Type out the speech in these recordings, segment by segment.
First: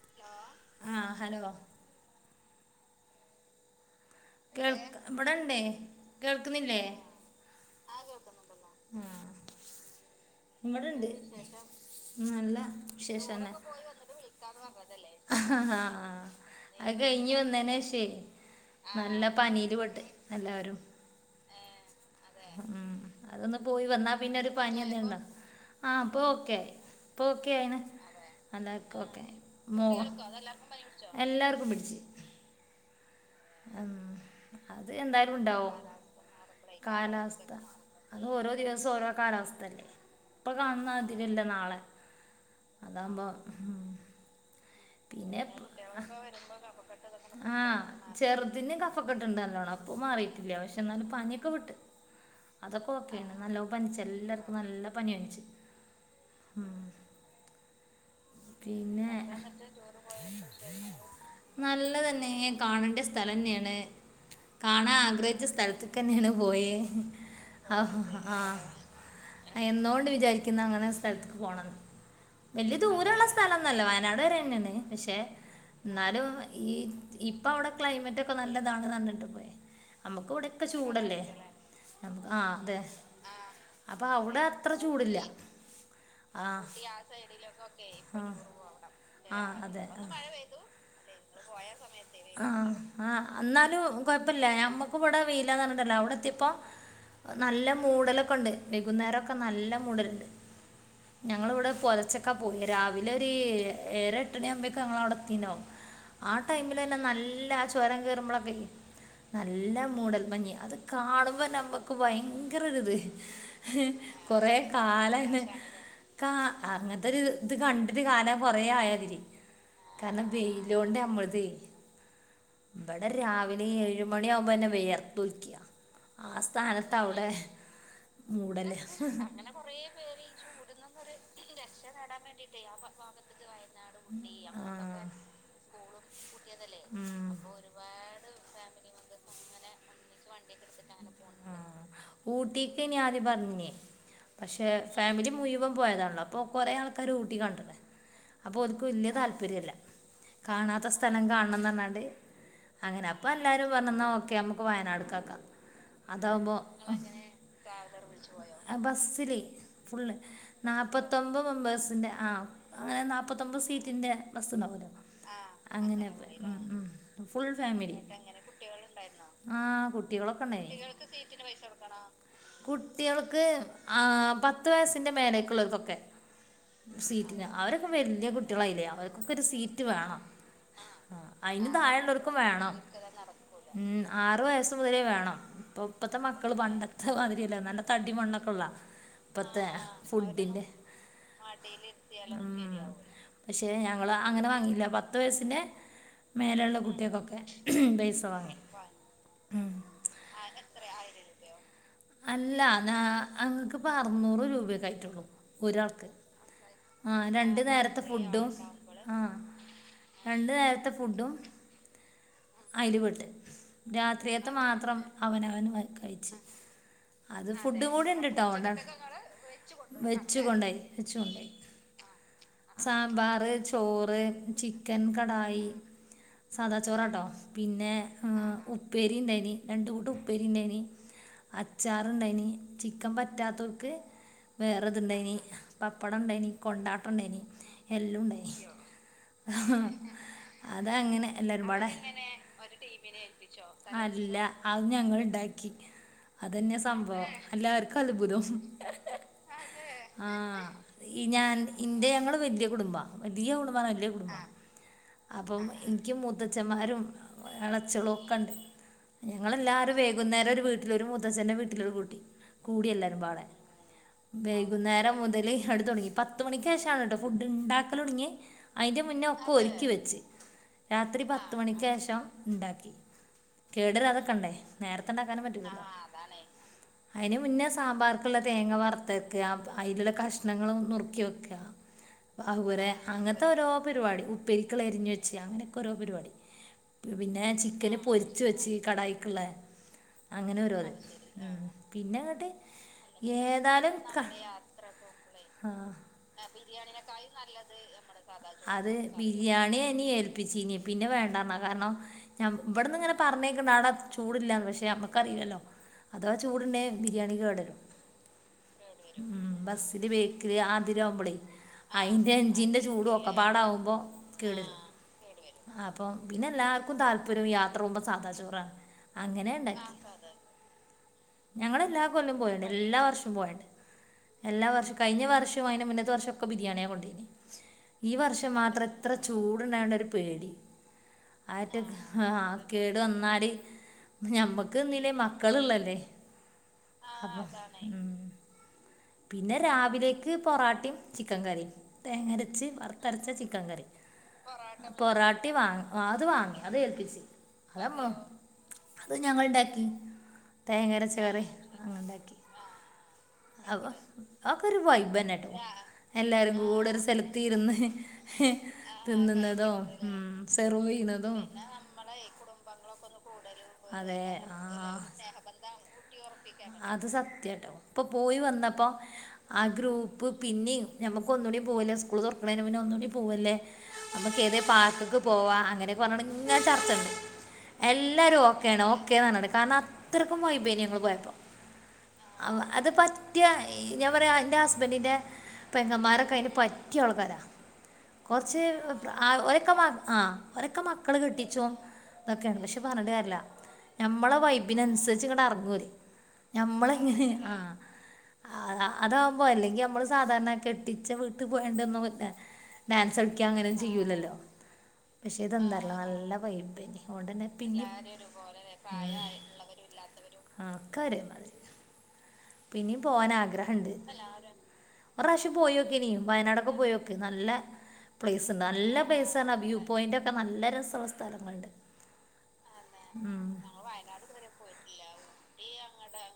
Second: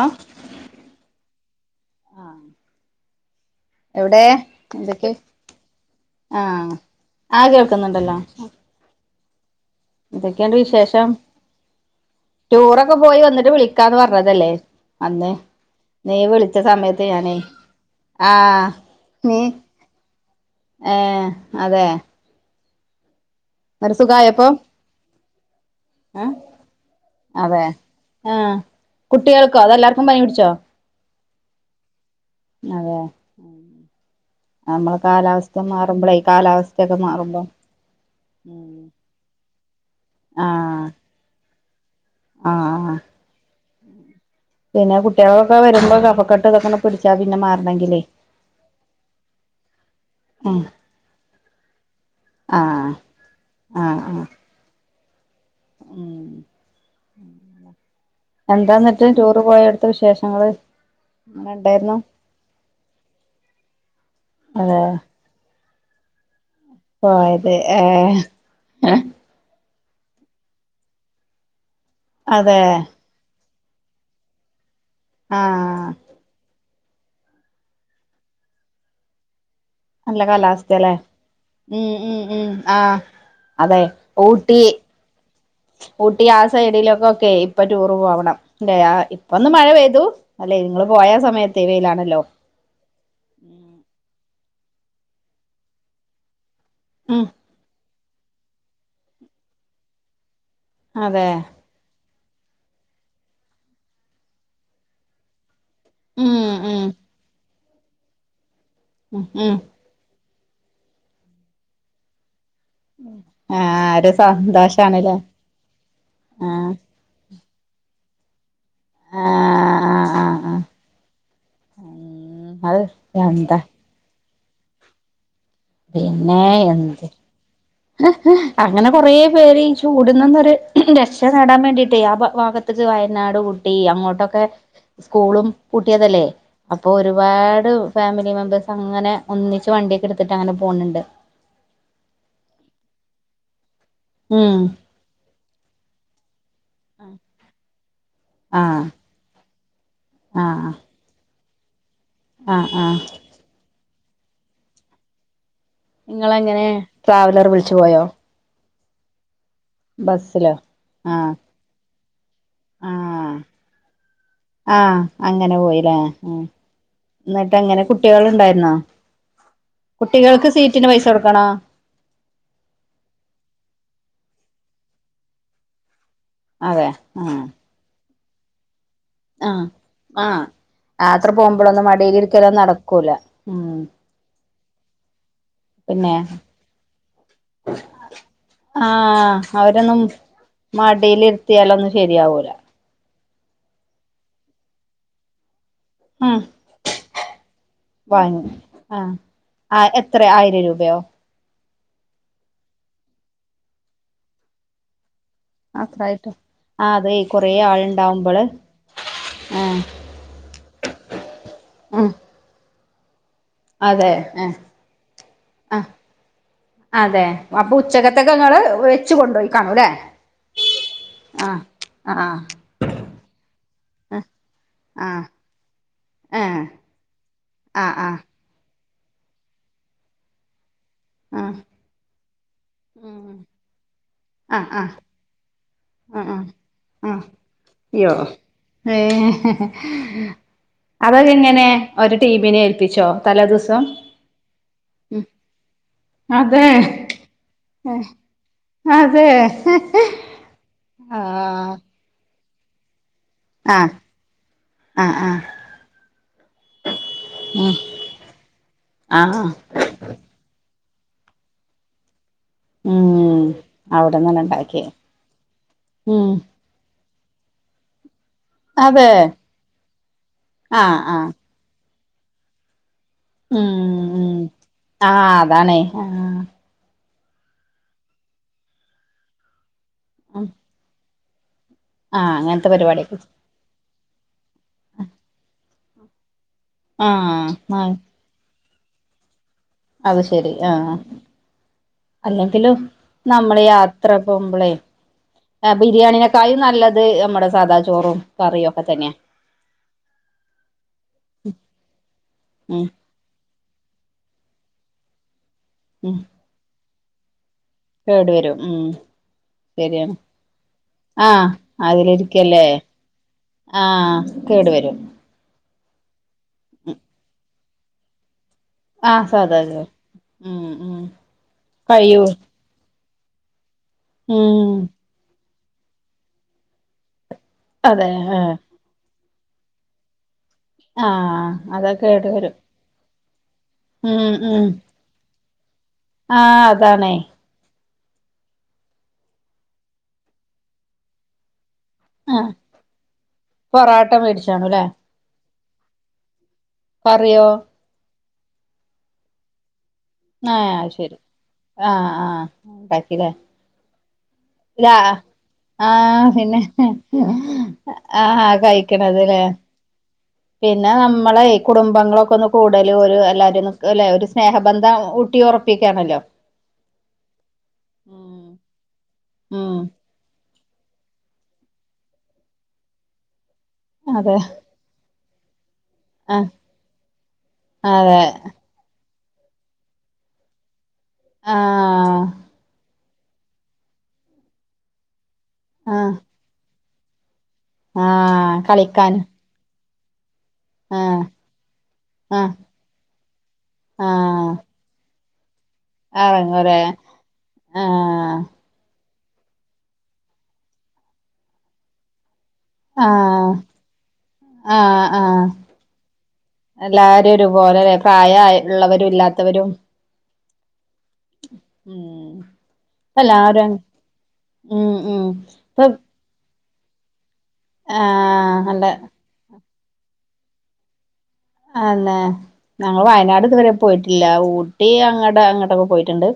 ആ ആഹ ഹലോ എവിടെ കേൾക്ക് ഇതൊക്കെ ഇവിടെണ്ടേ ആഹ കേൾക്കുന്നില്ലേ ആ കേൾക്കുന്നുണ്ടല്ലോ ഇതൊക്കെയണ്ട് ഇവിടെണ്ട് വിശേഷം നല്ല ടൂറൊക്കെ പോയി വിശേഷന്നെ വന്നിട്ട് വിളിക്കാന്ന് പറഞ്ഞതല്ലേ അന്ന് ആഹ് നീ വിളിച്ച അത് സമയത്ത് കഴിഞ്ഞ് ഞാനേ വന്നേനേഷേ ആഹ- നല്ല നീ പനിയില് പെട്ട് എല്ലാവരും ഏ അതെ ഉം അതൊന്ന് പോയി ഒരു വന്നാ പിന്നെ സുഖായപ്പോ ഒരു പനി എന്തെങ്കിലും ആഹഇപ്പൊ ഏ ഓക്കെ ഇ ഇപ്പൊ അതെ ഓക്കെയിണ് ആഹ് അല്ലാർക്കും ഓക്കേ ആയിന് കുട്ടികൾക്കോ അതെല്ലാർക്കും പനി പിടിച്ചോ എല്ലാവർക്കും പിടിച്ചു അതെ ഉ അത് നമ്മളെ എന്തായാലും കാലാവസ്ഥ ഉണ്ടാവും മാറുമ്പളേ കാലാവസ്ഥയൊക്കെ മാറുമ്പോ കാലാവസ്ഥ അത് ഓരോ ദിവസം ഓരോ കാലാവസ്ഥ അല്ലേ ഇപ്പൊ കാണുന്ന ആഹ് മാതിരില്ല നാളെ ആഹ് അതാകുമ്പോ ഉം പിന്നെ കുട്ടികളൊക്കെ വരുമ്പോ കഫക്കെട്ട് ഇതൊക്കെ പിടിച്ചാ പിന്നെ ആഹ മാറണെങ്കിലേ ചെറുതിന് കഫക്കെട്ട്ണ്ട് നല്ലോണം അപ്പൊ മാറിയിട്ടില്ല ആഹ് പക്ഷെ എന്നാല പനിയൊക്കെ വിട്ട് അതൊക്കെ ആഹ് ഒക്കെയാണ് നല്ല ആഹ് പനിച്ച- ആഹ് എല്ലാവർക്കും നല്ല പനിയാനിച്ചു ഉം [inaudible] ഉം [unintelligible] എന്താന്നിട്ട് പിന്നെ ടൂറ് പോയടുത്ത വിശേഷങ്ങള് എങ്ങനെ ഉണ്ടായിരുന്നു നല്ലതന്നെ കാണേണ്ട സ്ഥലം തന്നെയാണ് അതെ കാണാൻ ആഗ്രഹിച്ച സ്ഥലത്ത്- [unintelligible] പോയെ പോയത് ഏഹ് എന്നോണ്ട് വിചാരിക്കുന്ന അങ്ങനെ സ്ഥലത്തേക്ക് പോകണം ന്ന് അതെ വല്ല്യയ ദൂരുള്ള സ്ഥലംന്നല്ലേ വയനാട് വരെ ന്നെയണ്ട് ക്ഷെ ആഹ് ന്നാലും ഈ ഇപ്പൊ അവിടെ ക്ലൈമറ്റ് ഒക്കെ നല്ലതാണ് തന്നിട്ട് പോയ നല്ല കാലാവസ്ഥ ല്ലേ ഉ ഉ നമുക്ക് ഉ ആ അതെ അതെ അപ്പം അവിടെ ഊട്ടി അത്ര ചൂടില്ല ഊട്ടി ആ സൈഡിലൊക്കെക്കെ ഇപ്പൊ ടൂർ പോ ആ പോവണംല്ല ആ ഇപ്പൊന്ന് മഴ അതെ പെയ്തു ആ അല്ലെ നിങ്ങള് പോയ സമയത്ത് വയിലാണല്ലോ പ്പല്ല ഞമ്മുക്ക ഇവടെ വെയില്ല നന്രണത്തരല്ല അവിടെ എത്തിപ്പം ഉം നല്ല മൂടല ക്കോണ്ട് വെകുന്നേരം ക്കെ നല്ല മൂടൽ ഉണ്ട് അതെ ഞങ്ങള ഇവിടെ പൊലച്ചക്ക ക്കെ പോയി രാവിലെ ഒരു ഏറെ എട്ടണി ആവുമ്പോക്കെ ഞങ്ങൾ അവിടെത്തിണ്ടാവും ഉം ആ ഉം ടൈമില്ല്ല നല്ല ചൊരം കെറുമ്പോളോക്കേ ഉം ഉം നല്ല മൂടൽമഞ്ഞ് അത് കാണുമ്പോന്നെ മ്മുക്ക് ഭയൻ ങ്കര ഒരു ഇത് ആഹ് ഒരു കൊറേ സന്തോഷാണല്ലേ കാലന കാ ആഹ് അങ്ങനത്തെ ഒരു ഇത് കണ്ടിട്ട് കാലം കുറേ ആയതിരി ആഹ് കാരണം ആഹ് ആഹ് വെയിലോണ്ട് നമ്മൾതേ ആഹ് അത് ഇവിടെ എന്താ രാവിലെ ഏഴ് മണി ണി ആവുമ്പോന്നെ വെയർത്ത് ഒലിക്ക പിന്നെ എന്ത് മൂടല് അങ്ങനെ കൊറേ പേര് ഈ ചൂടുന്നന്നരു രക്ഷ നേടാൻ വേണ്ടി ട്ട ആ ഭാഗത്തക്ക് വയനാട് ഊട്ടി അങ്ങോട്ടൊക്കെ സ്കൂളും പൂട്ടിയതല്ലേ അപ്പൊ ഉം, ഉം. ഒരുപാട് ഫാമിലി മെമ്പേഴ്സ് അങ്ങനെ ഒന്നിച്ച് വണ്ടിയക്കെ എടുത്തി അങ്ങനെ പോണണ്ട് ഊട്ടിക്കെനി ആദ്യം പറഞ്ഞിനെ ഉം പക്ഷെ ഫാമിലി മുയ്വൻ പോയതാണല്ലോ അപ്പൊ കൊറെ ആൾക്കാര് ഊട്ടി കണ്ടണ് അപ്പൊ ആഹ് ഓല്ക്ക് വല്യ താല്പര്യല്ല ആഹ് കാണാത്ത സ്ഥലം കാണ ണംന്ന് പറഞ്ഞാണ്ട് ആഹ് ആഹ് അങ്ങനെ അപ്പൊ എല്ലാരും പറ നോക്കെ നമുക്ക് വയനാടുക്കാക്കാം നിങ്ങള എങ്ങനെ ട്രാവലർ വിളിച്ചു പോയോ ആ ബസ്സില് ഫുള് ബസ്സിലോ ആഹ് നാല്പ്പത്തൊമ്പത് മെമ്പേഴ്സിന്റെ ആ അങ്ങനെ ആഹ് നാപ്പത്തൊമ്പത്ത് സീറ്റിന്റെ ബസ്ണ്ടാവലോ ആഹ് പോയില്ലേ അങ്ങനെ പോയി ഉം ഫുൾ എന്നിട്ട് എങ്ങനെ ഫാമിലി കുട്ടികൾ ഉണ്ടായിരുന്നോ ആ കുട്ടികൾക്ക് കുട്ടികളൊക്കേണ്ടായിന് സീറ്റിന് പൈസ കൊടുക്കണോ കുട്ടികൾക്ക് ആ പത്ത് വയസിന്റെ മേലക്കുള്ളവർക്കൊക്കെ അതെ ആ സീറ്റിന് അവരൊക്കെ വ എന്റെ കുട്ടികളായിരുന്നോ അവർക്ക് ഒരു ആ സീറ്റ് വേണം ആ യാത്ര ആയിൻ പോകുമ്പോഴൊന്നും താഴെയുള്ളവർക്കും മടിയിലിരിക്കലൊന്നും വേണം നടക്കൂല ഉം ആറു വയസ്സ് മുതലേ വേണം പിന്നെ ഈ ക്കൾ പണ്ടത്തെ മാതിരിയല്ല നല്ല തടിമണ്ണൊക്കെള്ള ആ ഇപ്പത്തെ അവരൊന്നും ഫുഡഡിന്റെ മടിയിലിരുത്തിയാലൊന്നും ശരിയാവൂല ഉം പക്ഷെ ഞങ്ങള് അങ്ങനെ വാങ്ങില്ല പത്ത് വയസിന്റെ ഹ പൈസ വാങ്ങു വാങ്ങി ആഹ് ഉം. ആ എത്ര ആയിരം രൂപയോ അല്ല ന്ന അങ്ങക്ക്പ്പ അറുന്നൂറ് രൂപയക്ക ആയിട്ടുള്ളു ഒരാൾക്ക് അത്രായിട്ട് ആ അതെ ആഹ് കൊറേ രണ്ടു നേരത്തെ ആളുണ്ടാവുമ്പോള് ഫുഡും ആഹ് ആ രണ്ടു നേരത്തെ ഫുഡും ഉം അയിൽപെട്ട് അതെ ആ രാത്രിയത്ത് മാത്രം അവനവന് ആ കഴിച്ചു അതെ അപ്പൊ ഫുഡ് കൂടി ഉണ്ട് ഉച്ചക്കത്തൊക്കെ ട്ടോ നിങ്ങള് വെച്ച് കൊണ്ടോയി കാണൂല്ലേ വെച്ചു കൊണ്ടോയി ആ ആ സാമ്പാറ് തോറ് ആഹ് ചിക്കൻ ആഹ് കടായി ഏഹ് സാദാ ചോറാട്ടോ പിന്നെ ആഹ് ആഹ് ആ ഉപ്പേരി ണ്ടായിരുന്നീരണ്ടുകൂട്ട ഉപ്പേരി ണ്ടായിരുന്നീ ആഹ് അച്ചാറുണ്ടാനി ചിക്കൻ ഉം പറ്റാത്തോർക്ക് ആഹ് ആഹ് വേറെതുണ്ടായിനി പപ്പടം ആഹ് ആഹ് ഉണ്ടായിനി കൊണ്ടാട്ടം ആഹ് ഉണ്ടായിനി യ്യോ എല്ലാം ഉണ്ടായിനി ഏഹ് അത അങ്ങനെ അതൊക്കെ എങ്ങനെ അല്ലഅത് ഒരു ടീമിനെ ഏൽപ്പിച്ചോ തലേ ദിവസം ഞങ്ങ ഉം ഇണ്ടാക്കി അതെ അതന്നെയ സംഭവം എല്ലാർക്കും അത്ഭുതം അതെ ആ ഈ ഞാൻ ആഹ് ഇന്റെ ങ്ങള് വി ൻ്റെകുടുംബ വലിയ കുടുംബാണ് ആഹ് വലിയ കുടുംബം ആഹ് ആഹ് അപ്പം എനിക്ക് മൂത്തച്ഛന്മാരും ഉം ഇളച്ചളും ഒക്കെ ണ്ട് ആഹ് ഞങ്ങളെല്ലാരും വൈകുന്നേരം ഒരു വീട്ട് [unintelligible] അഛന്റെ വീട്ടിലാ കൂട്ട് കൂടി ഉം [unintelligible] അവിടന്നന്നെ ഇണ്ടാക്കിയേ വൈകുന്നേരം മുതൽ അവിടെ തുടങ്ങി ഉം പത്ത് മണിക്ക് ശേഷമാണ് കേട്ടോ ഫുഡ് ഉണ്ടാക്കൽ ഉട ആയിൻ്റെ അതെ മുന്നേ ഒക്കെ ഒരുക്കി വെച്ച് ആഹ് രാത്രി ആഹ് പത്ത്മണിക്ക്ശേഷം [unintelligible] ഉണ്ടാക്കി ഉം കേടാരാതെക്കണ്ടേ നേരത്തെണ്ടാക്കാനും പറ്റൂലല്ലോ ആ അയിന് മുന്നേ സാമ്പാർക്ക്ള്ള തേങ്ങ വറത്തെക്കാ അയ്ലുള്ള കഷ്ണങ്ങളും നുറുക്കി വെ [unintelligible] ആ അങ്ങനത്തെ പരിപാടിയെ പരിവാടി ഉപ്പരിക്ക്ളളത് അരിഞ്ഞ് വെച്ച അങ്ങനൊക്കെ ഓരോ പരിവാടി. പിന്നെ ആഹ് ആഹ് ചിക്കനും പൊരിച്ച് വെച്ച്. കടായിക്ക്ള്ളെ അത് ശരി ആ ഉം പിന്നെങ്ങട്ട് ഏതാലും യാത്ര ക പോകുമ്പളേ ആ ആഹ് ബിരിയാണിനെക്കായും നല്ലത് നമ്മടെ സാദാ ചോറും കറിയും ഒക്കെ അത് തന്നെയാ ബിരിയാണിയേനി ഏൽപ്പിച്ചീനെ പിന്നെ വേണ്ടാറ്ഞ്ഞാ കാരണം ഞ ഉം ഇവെട്ന്ന്ങ്ങനെ പറഞ്ഞേക്ക്ണ്ട് ആടെ ചൂട്ല്ലാന്ന് പക്ഷെ അമ്മക്കറിയില്ലല്ലോ ഉം അതവാ ചൂട്ണ്ടേ ബിരിയാണി കേടരും കേട് വരും ഉം ഉം ബസ്സില് ശരിയാണ് ബേക്കില് ആതില് ആവുമ്പളേ ആഹ് അയിന്റെ അതിലിരിക്കല്ലേ എഞ്ചിന്റെ ചൂടും ഒക്കപാടാവുമ്പോ ആഹ് കേട് കേടരും വരും അപ്പം പിന്നെ എല്ലാർക്കും താൽപര്യവും യാ ത്ര പോവുമ്പം സാധാചോറാ ആഹ് സാധാ ചോറ് ഉം ഉം ഞങ്ങള് എല്ലാ കഴിയോ കൊല്ലും പോവേണ്ട് എല്ലാ വർഷു ഉം പോവേണ്ട് എല്ലാ ഉം വർഷും കഴിഞ്ഞ വർഷ [unintelligible] അയിന്റെ മുന്നത്തെ വർഷൊക്കെ ബിരിയാണിയാ കൊണ്ടയിനെ അതെ ഈ വർഷം ആഹ് മാത്രം ഇത്ര ചൂട്ണ്ടായോണ്ട് ഒരു പേടി ആഹ് ആറ്റൊ അതൊക്കെ കേട് ആ വരും കേട് വന്നാല് ഞമ്മക്ക് തിന്നില്ലേം മ മക്കളുള്ളല്ലേ ആ അതാണേ ഉം പിന്നെ രാവിലേക്ക് പൊറാട്ടയും ചിക്കൻ കറിയും ആഹ് തേങ്ങരച്ച് വറുത്തരച്ച ചിക്കൻ കറി പൊറാട്ട മേടിച്ചാണുല്ലേ പൊറാട്ട വാങ്ങ അത് വാങ്ങും അത് ഏൽപ്പിച്ചു കറിയോ അത് ഞങ്ങൾ ഇണ്ടാക്കി ആ അയ്ശരി ആ ആ ണ്ടാക്കീലേ അ ഇ ആ പിന്നെ കൂടെ ഒരു സ്ഥലത്ത് ഇരുന്ന് ആ കഴിക്ക്ണത് ലേ തിന്നുന്നതും സെർവ് പിന്നെ ചെയ്യുന്നതും നമ്മളെ കുടുംബങ്ങളൊക്കെ ഒന്ന് കൂടലും ഒരു എല്ലാരും ഒന്ന് അല്ലെ അതെ ഒരു സ്നേഹബന്ധ ആ ഊട്ടി ഉറപ്പിക്കാണല്ലോ അത് സത്യാട്ടോ ഇപ്പൊ പോയി ഉം വന്നപ്പോ ആ ഉം ഗ്രൂപ്പ് പിന്നേം ഞമക്കൊന്നൂടി പോവല്ലേ സ്കൂൾ തുറക്കേണന മുന്നെ ഒന്നൂടി പോവല്ലേ അതെ നമ്മക്ക് ഏതേലും പാർക്ക്ക്ക് പോവാ അങ്ങനെ ആഹ് പറഞ്ഞാണ്ട്ങ്ങനെ ചർച്ചടണം അതെ എല്ലാരും ഓക്കെയാണ് ഓ കെയാണ് കാരണം അത്രയ്ക്കും വൈബേന്നിങ്ങള് ആഹ് അത് പ ഞാൻ പറയാ ന്റെ ഹസ്ബൻഡിന്റെ ആഹ് പെങ്ങമാരൊക്കെ അയ്ന് പ റ്റിയാൾക്കാരാ ആഹ് കൊറച്ച് കളിക്കാൻ അ ഓരെക്ക മ ആ ഓരെക്കെ മക്കള് ആഹ് കെട്ടിച്ചോം ആഹ് തൊക്കെയാണ് പക്ഷെ പറഞ്ഞിട്ട് കര്യല്ല ഞമ്മളെ വൈബിനനുസ ച്ച്ങ്ങട്ടെറെങ്ങോല് അറങ്ങുലേ ആ അതാകുമ്പോ അല്ലെങ്കി മ്മള് സാധാരണ കെട്ടിച്ച വീട്ടീ പോയാണ്ടെന്ന് ഡാൻസിളിക്കാ ആഹ് അങ്ങനൊന്നും ചെയ്യൂലല്ലോ ആഹ് ക്ഷേ ആഹ് ഇതെന്താറീല നല്ല വൈബേനി എല്ലാരും പിന്നിം ഒരുപോലെല്ലേ പ്രായ ഉള്ളവരും ഇല്ലാത്തവരും ഒക്കെരെ മാതിരി ഉം പിന്നിം എല്ലാരും പോനാഗ്രഹണ്ട് ഉം ഉം ഒറാശ്യം ഇപ്പൊ പോയോക്കീനി ബ നടക്കും പോയോക്ക് നല്ല പ്ലേയ്സ്ണ്ട് ആഹ് അല്ല നല്ല പ്ലേയ്സാണാ വ്യൂ പോയിന്റൊക്കെ നല്ല രസ വസ് ആന്നെ ഞങ്ങള് ഉം വയനാട് ഇതുവരെ പോയിട്ടില്ല ഊട്ടി അങ്ങ ഇവിഅങ്ങോട്ടൊക്കെ പോയിട്ടുണ്ട്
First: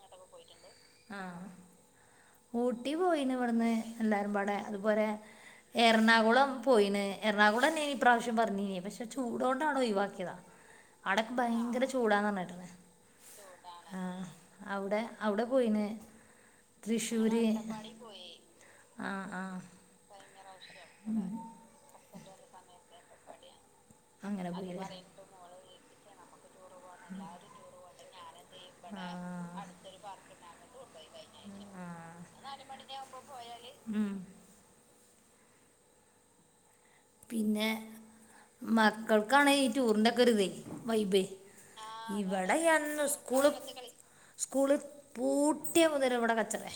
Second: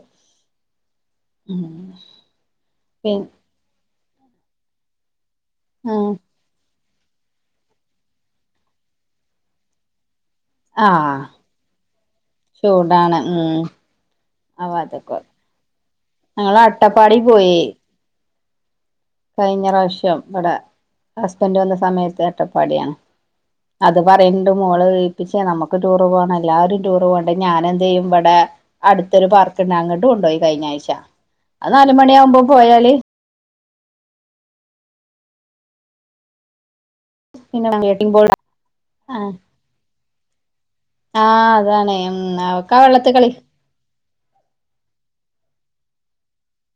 ആ ഉം ഊട്ടി പി പോയിണ് വട്ന്ന് എല്ലാരും വാ ടെ അത്പോരെ ഉം എറണാകുളം പോയീണ് എറണാകുളെന്നെനി ഇപ്രാവശ്യം പറഞ്ഞീന്യേ പക്ഷെ ചൂടൊണ്ടാണ്‌ ഒഴിവാക്കിയതാ ആഹ് അടെക്കെ ഭയങ്കര ചൂടാന്ന് പറഞ്ഞേട്ട്ണ് ചൂടാണ് ഉം ആ അപ്പൊ അവ്ടെ അതൊക്കെ അവ്ടെ പോയിണ് ഞങ്ങള് അട്ടപ്പാടി തൃശ്ശൂര് പോയി ആ ആ കഴിഞ്ഞ പ്രാവശ്യം ഇവിടെ ഹസ്ബന്റ് വന്ന സമയത്ത് അട്ടപ്പാടിയാണ് അത് പറയണ്ട് അങ്ങനെ മോള് പോയില്ലേ കേപ്പിച്ചെയാ നമ്മക്ക് ടൂറ് പോണ എല്ലാരും ടൂർ പോണ്ടേ ഞാനെന്ത് ചെയ്യും ഇവിടെ ആ അടുത്തൊരു പാർക്കുണ്ട് അങ്ങോട്ട് കൊണ്ടുപോയി കഴിഞ്ഞ ആഴ്ച അത് ആ നാലുമണി ആകുമ്പോ പോയാല് ഉം പിന്നെ ആ മക്കൾക്കാണ് ഈ ടൂറിന്റെ പ് [unintelligible] ആ അതാണ് ഉം അവക്കാ വെള്ളത്ത് കളി സ്കൂളിൽ പൂട്ടിയ മുതല് ഇവിടെ കച്ചറെയാ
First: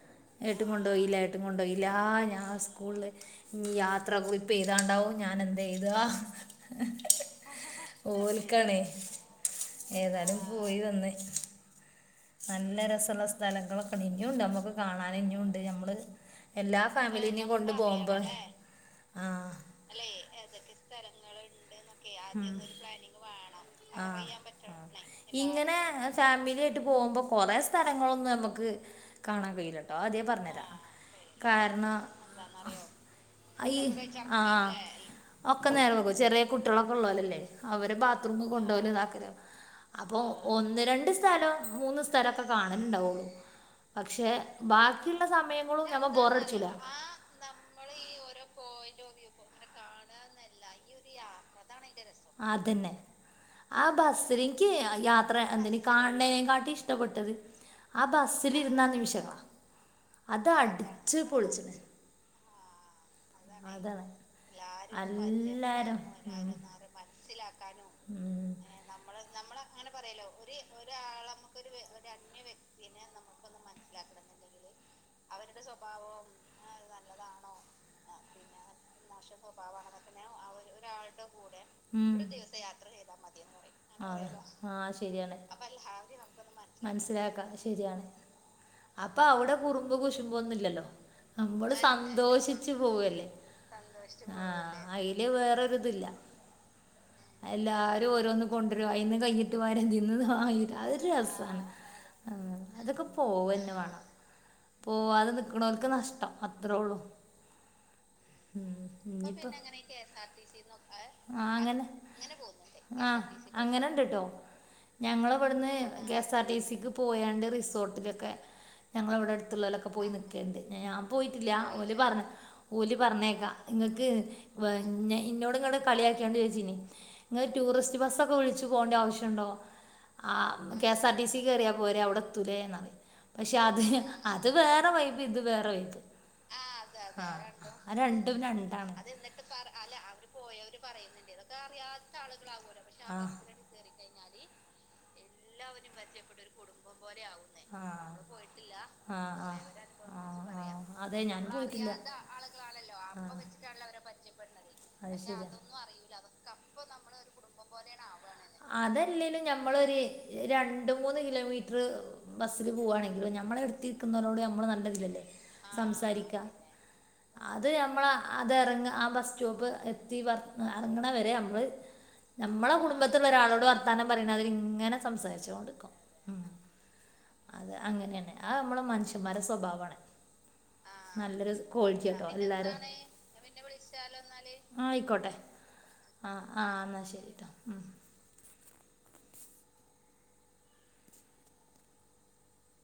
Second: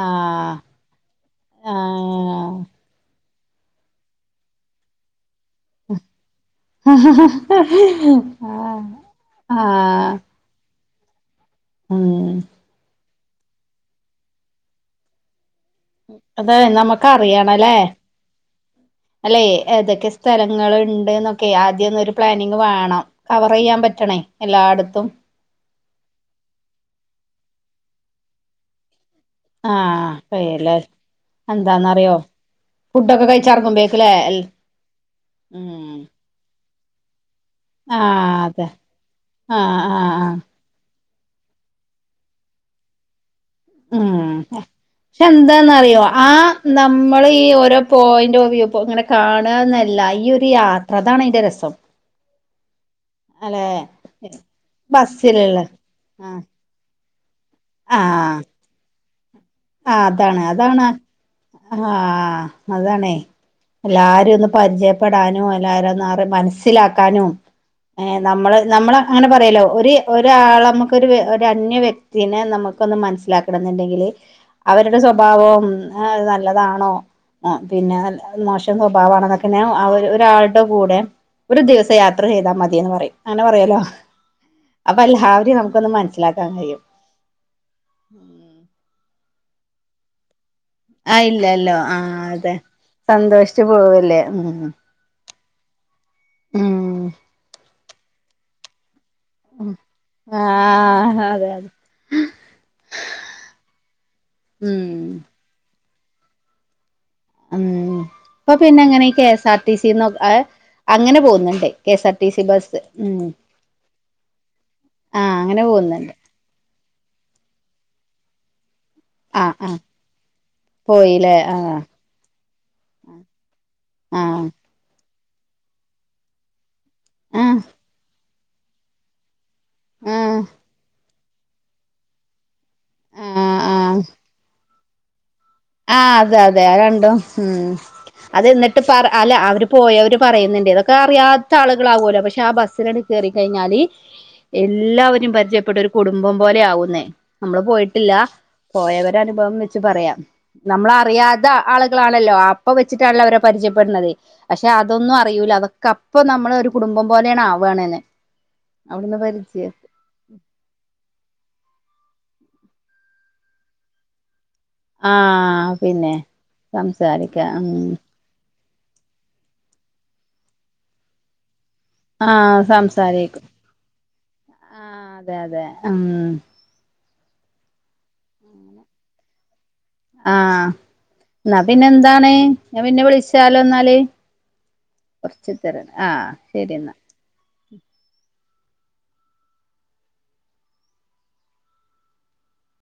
ആ ഏട്ടും കൊണ്ടുപോയില്ല ഏട്ടും കൊണ്ടുപോയില്ല ആ ഞാൻ സ്കൂളില് ഉം യാത്ര കുളിക് പ്പെയ്താണ്ടാവും ഞാനെന്ത് എഴുതുവാ ആ ഓൽക്കാണേ ആ ഏതാലും പോയി വന്ന് ഒന്ന് ഉം നല്ല രസൊള്ള സ് സ്ഥലങ്ങളൊക്കെ ഇനിംണ്ട് നമുക്ക് കാണാൻ ഇനിംണ്ട് അത് കൊണ്ട് നമുക്കറിയണല്ലേ പോകുമ്പോൾ ആ അല്ലേ ഏതൊക്കെ സ്ഥലങ്ങളുണ്ടെന്നൊക്കെ ആദ്യം ഒരു പ്ലാനിങ് വേണം കവറ് ചെയ്യാൻ പറ്റണേ ആഹ് ആഹ് എല്ലാടത്തും പോവുമ്പോ കൊറേ സ്ഥലങ്ങളൊന്നും നമ്മുക്ക് കാണാൻ ആ കഴീല്ലാട്ടോ ആദ്യേ പറഞ്ഞു കയ്യല്ലേ തരാം കാരണം എന്താന്നറിയോ ഫുഡൊക്കെ ഈ കഴിച്ചിറങ്ങുമ്പേക്കല്ലേ ആ ഒക്കെ നേരെ ഉം നോക്കും ചെറിയ കുട്ടികള കൊള്ളാലോ ഇല്ലേ അവരെ ആ ബാത്റൂമ് അതെ കൊണ്ടുപോവലും ഇതാക്കലും ആ ആ അപ്പൊ ആ ഒന്ന് രണ്ട് സ് [unintelligible] മൂന്ന് സ്ഥലൊക്കെ കാണലുണ്ടാവുള്ളു ഉം പക്ഷെ പക്ഷെ ബാക്കിയുള്ള സമയങ്ങളും എന്താന്നറിയോ നമ്മ ആ ബോറടിച്ചൂല നമ്മള് ഈ ഓരോ പോയിന്റ് നോക്കിയിപ്പൊ ഇങ്ങനെ കാണാന്നല്ല ഈ ഈയൊരു യാത്ര അതാണ് അതിന്റെ രസം അതന്നെ അല്ലെ ആ ബസ്സിലെനിക്ക് യാത്ര ബസ്സിലുള്ള എന്തെയിനി ആ കാണ്നെക്കാട്ടി ഇഷ്ടപ്പെട്ടത് ആ ബസ്സിലിരുന്ന ആ നിമിഷാ ആ അതാണ് അതാണ് പൊളിച്ച്ണ് ആ അതാണെ അതാണ് എല്ലാരേം ഒന്ന് എല്ലാരും പരിചയപ്പെടാനും എല്ലാരേം എല്ലാരും ഒന്നറിഞ്ഞ് മനസ്സിലാക്കാനും ഏ ഉം. നമ്മള് നമ്മള് അങ്ങനെ പറയുവല്ലോ ഒരീ ഒരാളെ നമ്മുക്കൊരു ഒരു അന്യ വ്യക്തീനെ നമുക്കൊന്ന് മനസ്സിലാക്കണം എന്നുണ്ടെങ്കില് അവരുടെ സ്വഭാവം ഏ നല്ലതാണോ ആ പിന്നെ മോശം സ്വഭാവാണോന്നൊക്കെ ഞാ ഒരാളുടെ കൂടെ ഒരു ദിവസം ഉം. യാത്ര ചെയ്താ മതീന്ന് പറയും അങ്ങനെ പറയുവല്ലോ അതെ പറയല്ലോ. ആ അപ്പൊ ശരിയാണ് എല്ലാവരും നമുക്കൊന്ന് മനസ്സിലാക്കാൻ കഴിയും മനസ്സിലാക്കാം ശരിയാണ് അപ്പൊ അവിടെ കുറുമ്പ് കുശുമ്പൊന്നും ഇൽ ആ ഇല്ലാല്ലോ ആ അതെ പോവുല്ലേ സന്തോഷിച്ചു പോവല്ലേ ആ ഉം അയിലെ വേ തില്ല ഉം [unintelligible] അല്ല ഓരോന്ന് കൊണ്ടരുവാ അയീന്ന് കയ്യിട്ട് വാരന്ന് വാങ്ങ [unintelligible] അതൊരു ആഹ് അതെ രസാണ് അതെ അതൊക്കെ പോവ്വാ തന്നെ വേണം ഉം പോവാതെ നിക്കൊണോർക്ക് നഷ് ഇഷ്ടം അത്രോളളൂ ഉം ഇപ്പൊ പിന്നെ അങ്ങനെ ഈ K S R T Sinnoh അഹ് അങ്ങനെ പോകുന്നുണ്ട് K S R T C bus ആ ഉം അങ്ങനെണ്ട് കേട്ടോ ആഹ് അങ്ങനെ ഞങ്ങളിവിടുന്ന് പോകുന്നുണ്ട് കെഎസ് ആർടി സിക്ക് പോയാണ്ട് റിസോർട്ടിലൊക്കെ ഞങ്ങളവിടെ ആഹ് ആഹ് അടുത്തുള്ളവലൊക്കെ പോയി നിൽക്കയുണ്ട് ഞാൻ പോയില്ലേ പോയിട്ടില്ല ആഹ് ഓല് പറഞ്ഞതാ ഓലി പറഞ്ഞേക്കാ നിങ്ങക്ക് ആഹ് വ ഞ ഇന്നോട് ഇങ്ങട് കളിയാക്കിയാണ്ട് ചോദിച്ചീനേ നിങ്ങ ആഹ് ടൂറിസ്റ്റ് ബസ് ക്കെ വിളിച്ചു പോണ്ടാവശ്യൊണ്ടോ ആ ആഹ് K S R T C ഇ കറ്യാ പോരേ അവ്ടെത്തുലേ ആഹ് പക്ഷത് ആഹ് അത് വേ ആഹ് അതെ അതെ അ ണ്ടോ ഹ് അതെ രണ്ടും രണ്ടും അതിന്നിട്ട് രണ്ടാണ് പർ അല്ല അവര് പോയവര് പറയിന്നിണ്ടേയ് ഇതൊക്ക അറിയാത്ത ആള്കളാവോല്ലോ പക്ഷെ ആ ബസ്സിലണ് കേറി കയ്ഞ്ഞാല് എല്ലാവ പരിചയപ്പെട്ട് ഒരു കുടുംബം പോലെ ആവുന്ന് നമ്മള് പോയിട്ടില്ല പോയവരനുഭവം വെച്ച് പറയാ പോയവരെ നമ്മളറിയാത അനുഭവം വെച്ച് പറയാ നമ്മള് ആള്കളാണല്ലോ ആപ്പ വെച്ചിട്ടാണല്ലോ അവരെ പരിചയപ്പെട്ണത് പക്ഷെ പക്ഷെ അതൊന്നുവറിയൂല അതൊക്കപ്പൊ നമ്മള് ഒരു കുടുംബം പോലെയണ് ആവാണ്ന്ന് എന്നിട്ട്. അവ്ടുന്ന് അതല്ലേലും പരിചയ ഞമ്മളൊരു രണ്ട് മൂന്ന് കിലോമീറ്റർ ബസ്സില് പൂവാണെങ്കിലും ഞമ്മളെട്ത്തിരിക്കുന്നോലോട് ഞമ്മ നമ്മള് നല്ലതിലല്ലേ ആഹ് പിന്നെ സംസാരിക്കാം സംസാരിക്കാഅത് ഉം ഞമ്മള തെറങ്ങ ആ ബസ് സ്റ്റോപ്പ് എത്തി വർ എർങ്ങ്ണ വരെ നമ്മ്ള് ആഹ് നമ്മളെ കുടുംബത്തിള്ള ഒരാളോട് വർത്താനം പറയ്ണാതിരി ഇങ്ങന ആ അതെ അതെ ഉം അത് അങ്ങനേണ് അ നമ്മള് മനുഷ്യന്മാരെ സ്വഭാവാണ് ആഹ് ന്നാ ക്വാളിറ്റി കേട്ടോ പിന്നന്താണ് എല്ലാവരും ന്ന പിന്നെ വിളിച്ചാലോ ന്നാല് ആ ആയിക്കോട്ടെ ആഹ് ആ ആ ശരി ഇന്നാ എന്നാൽ ശരി കേട്ടോ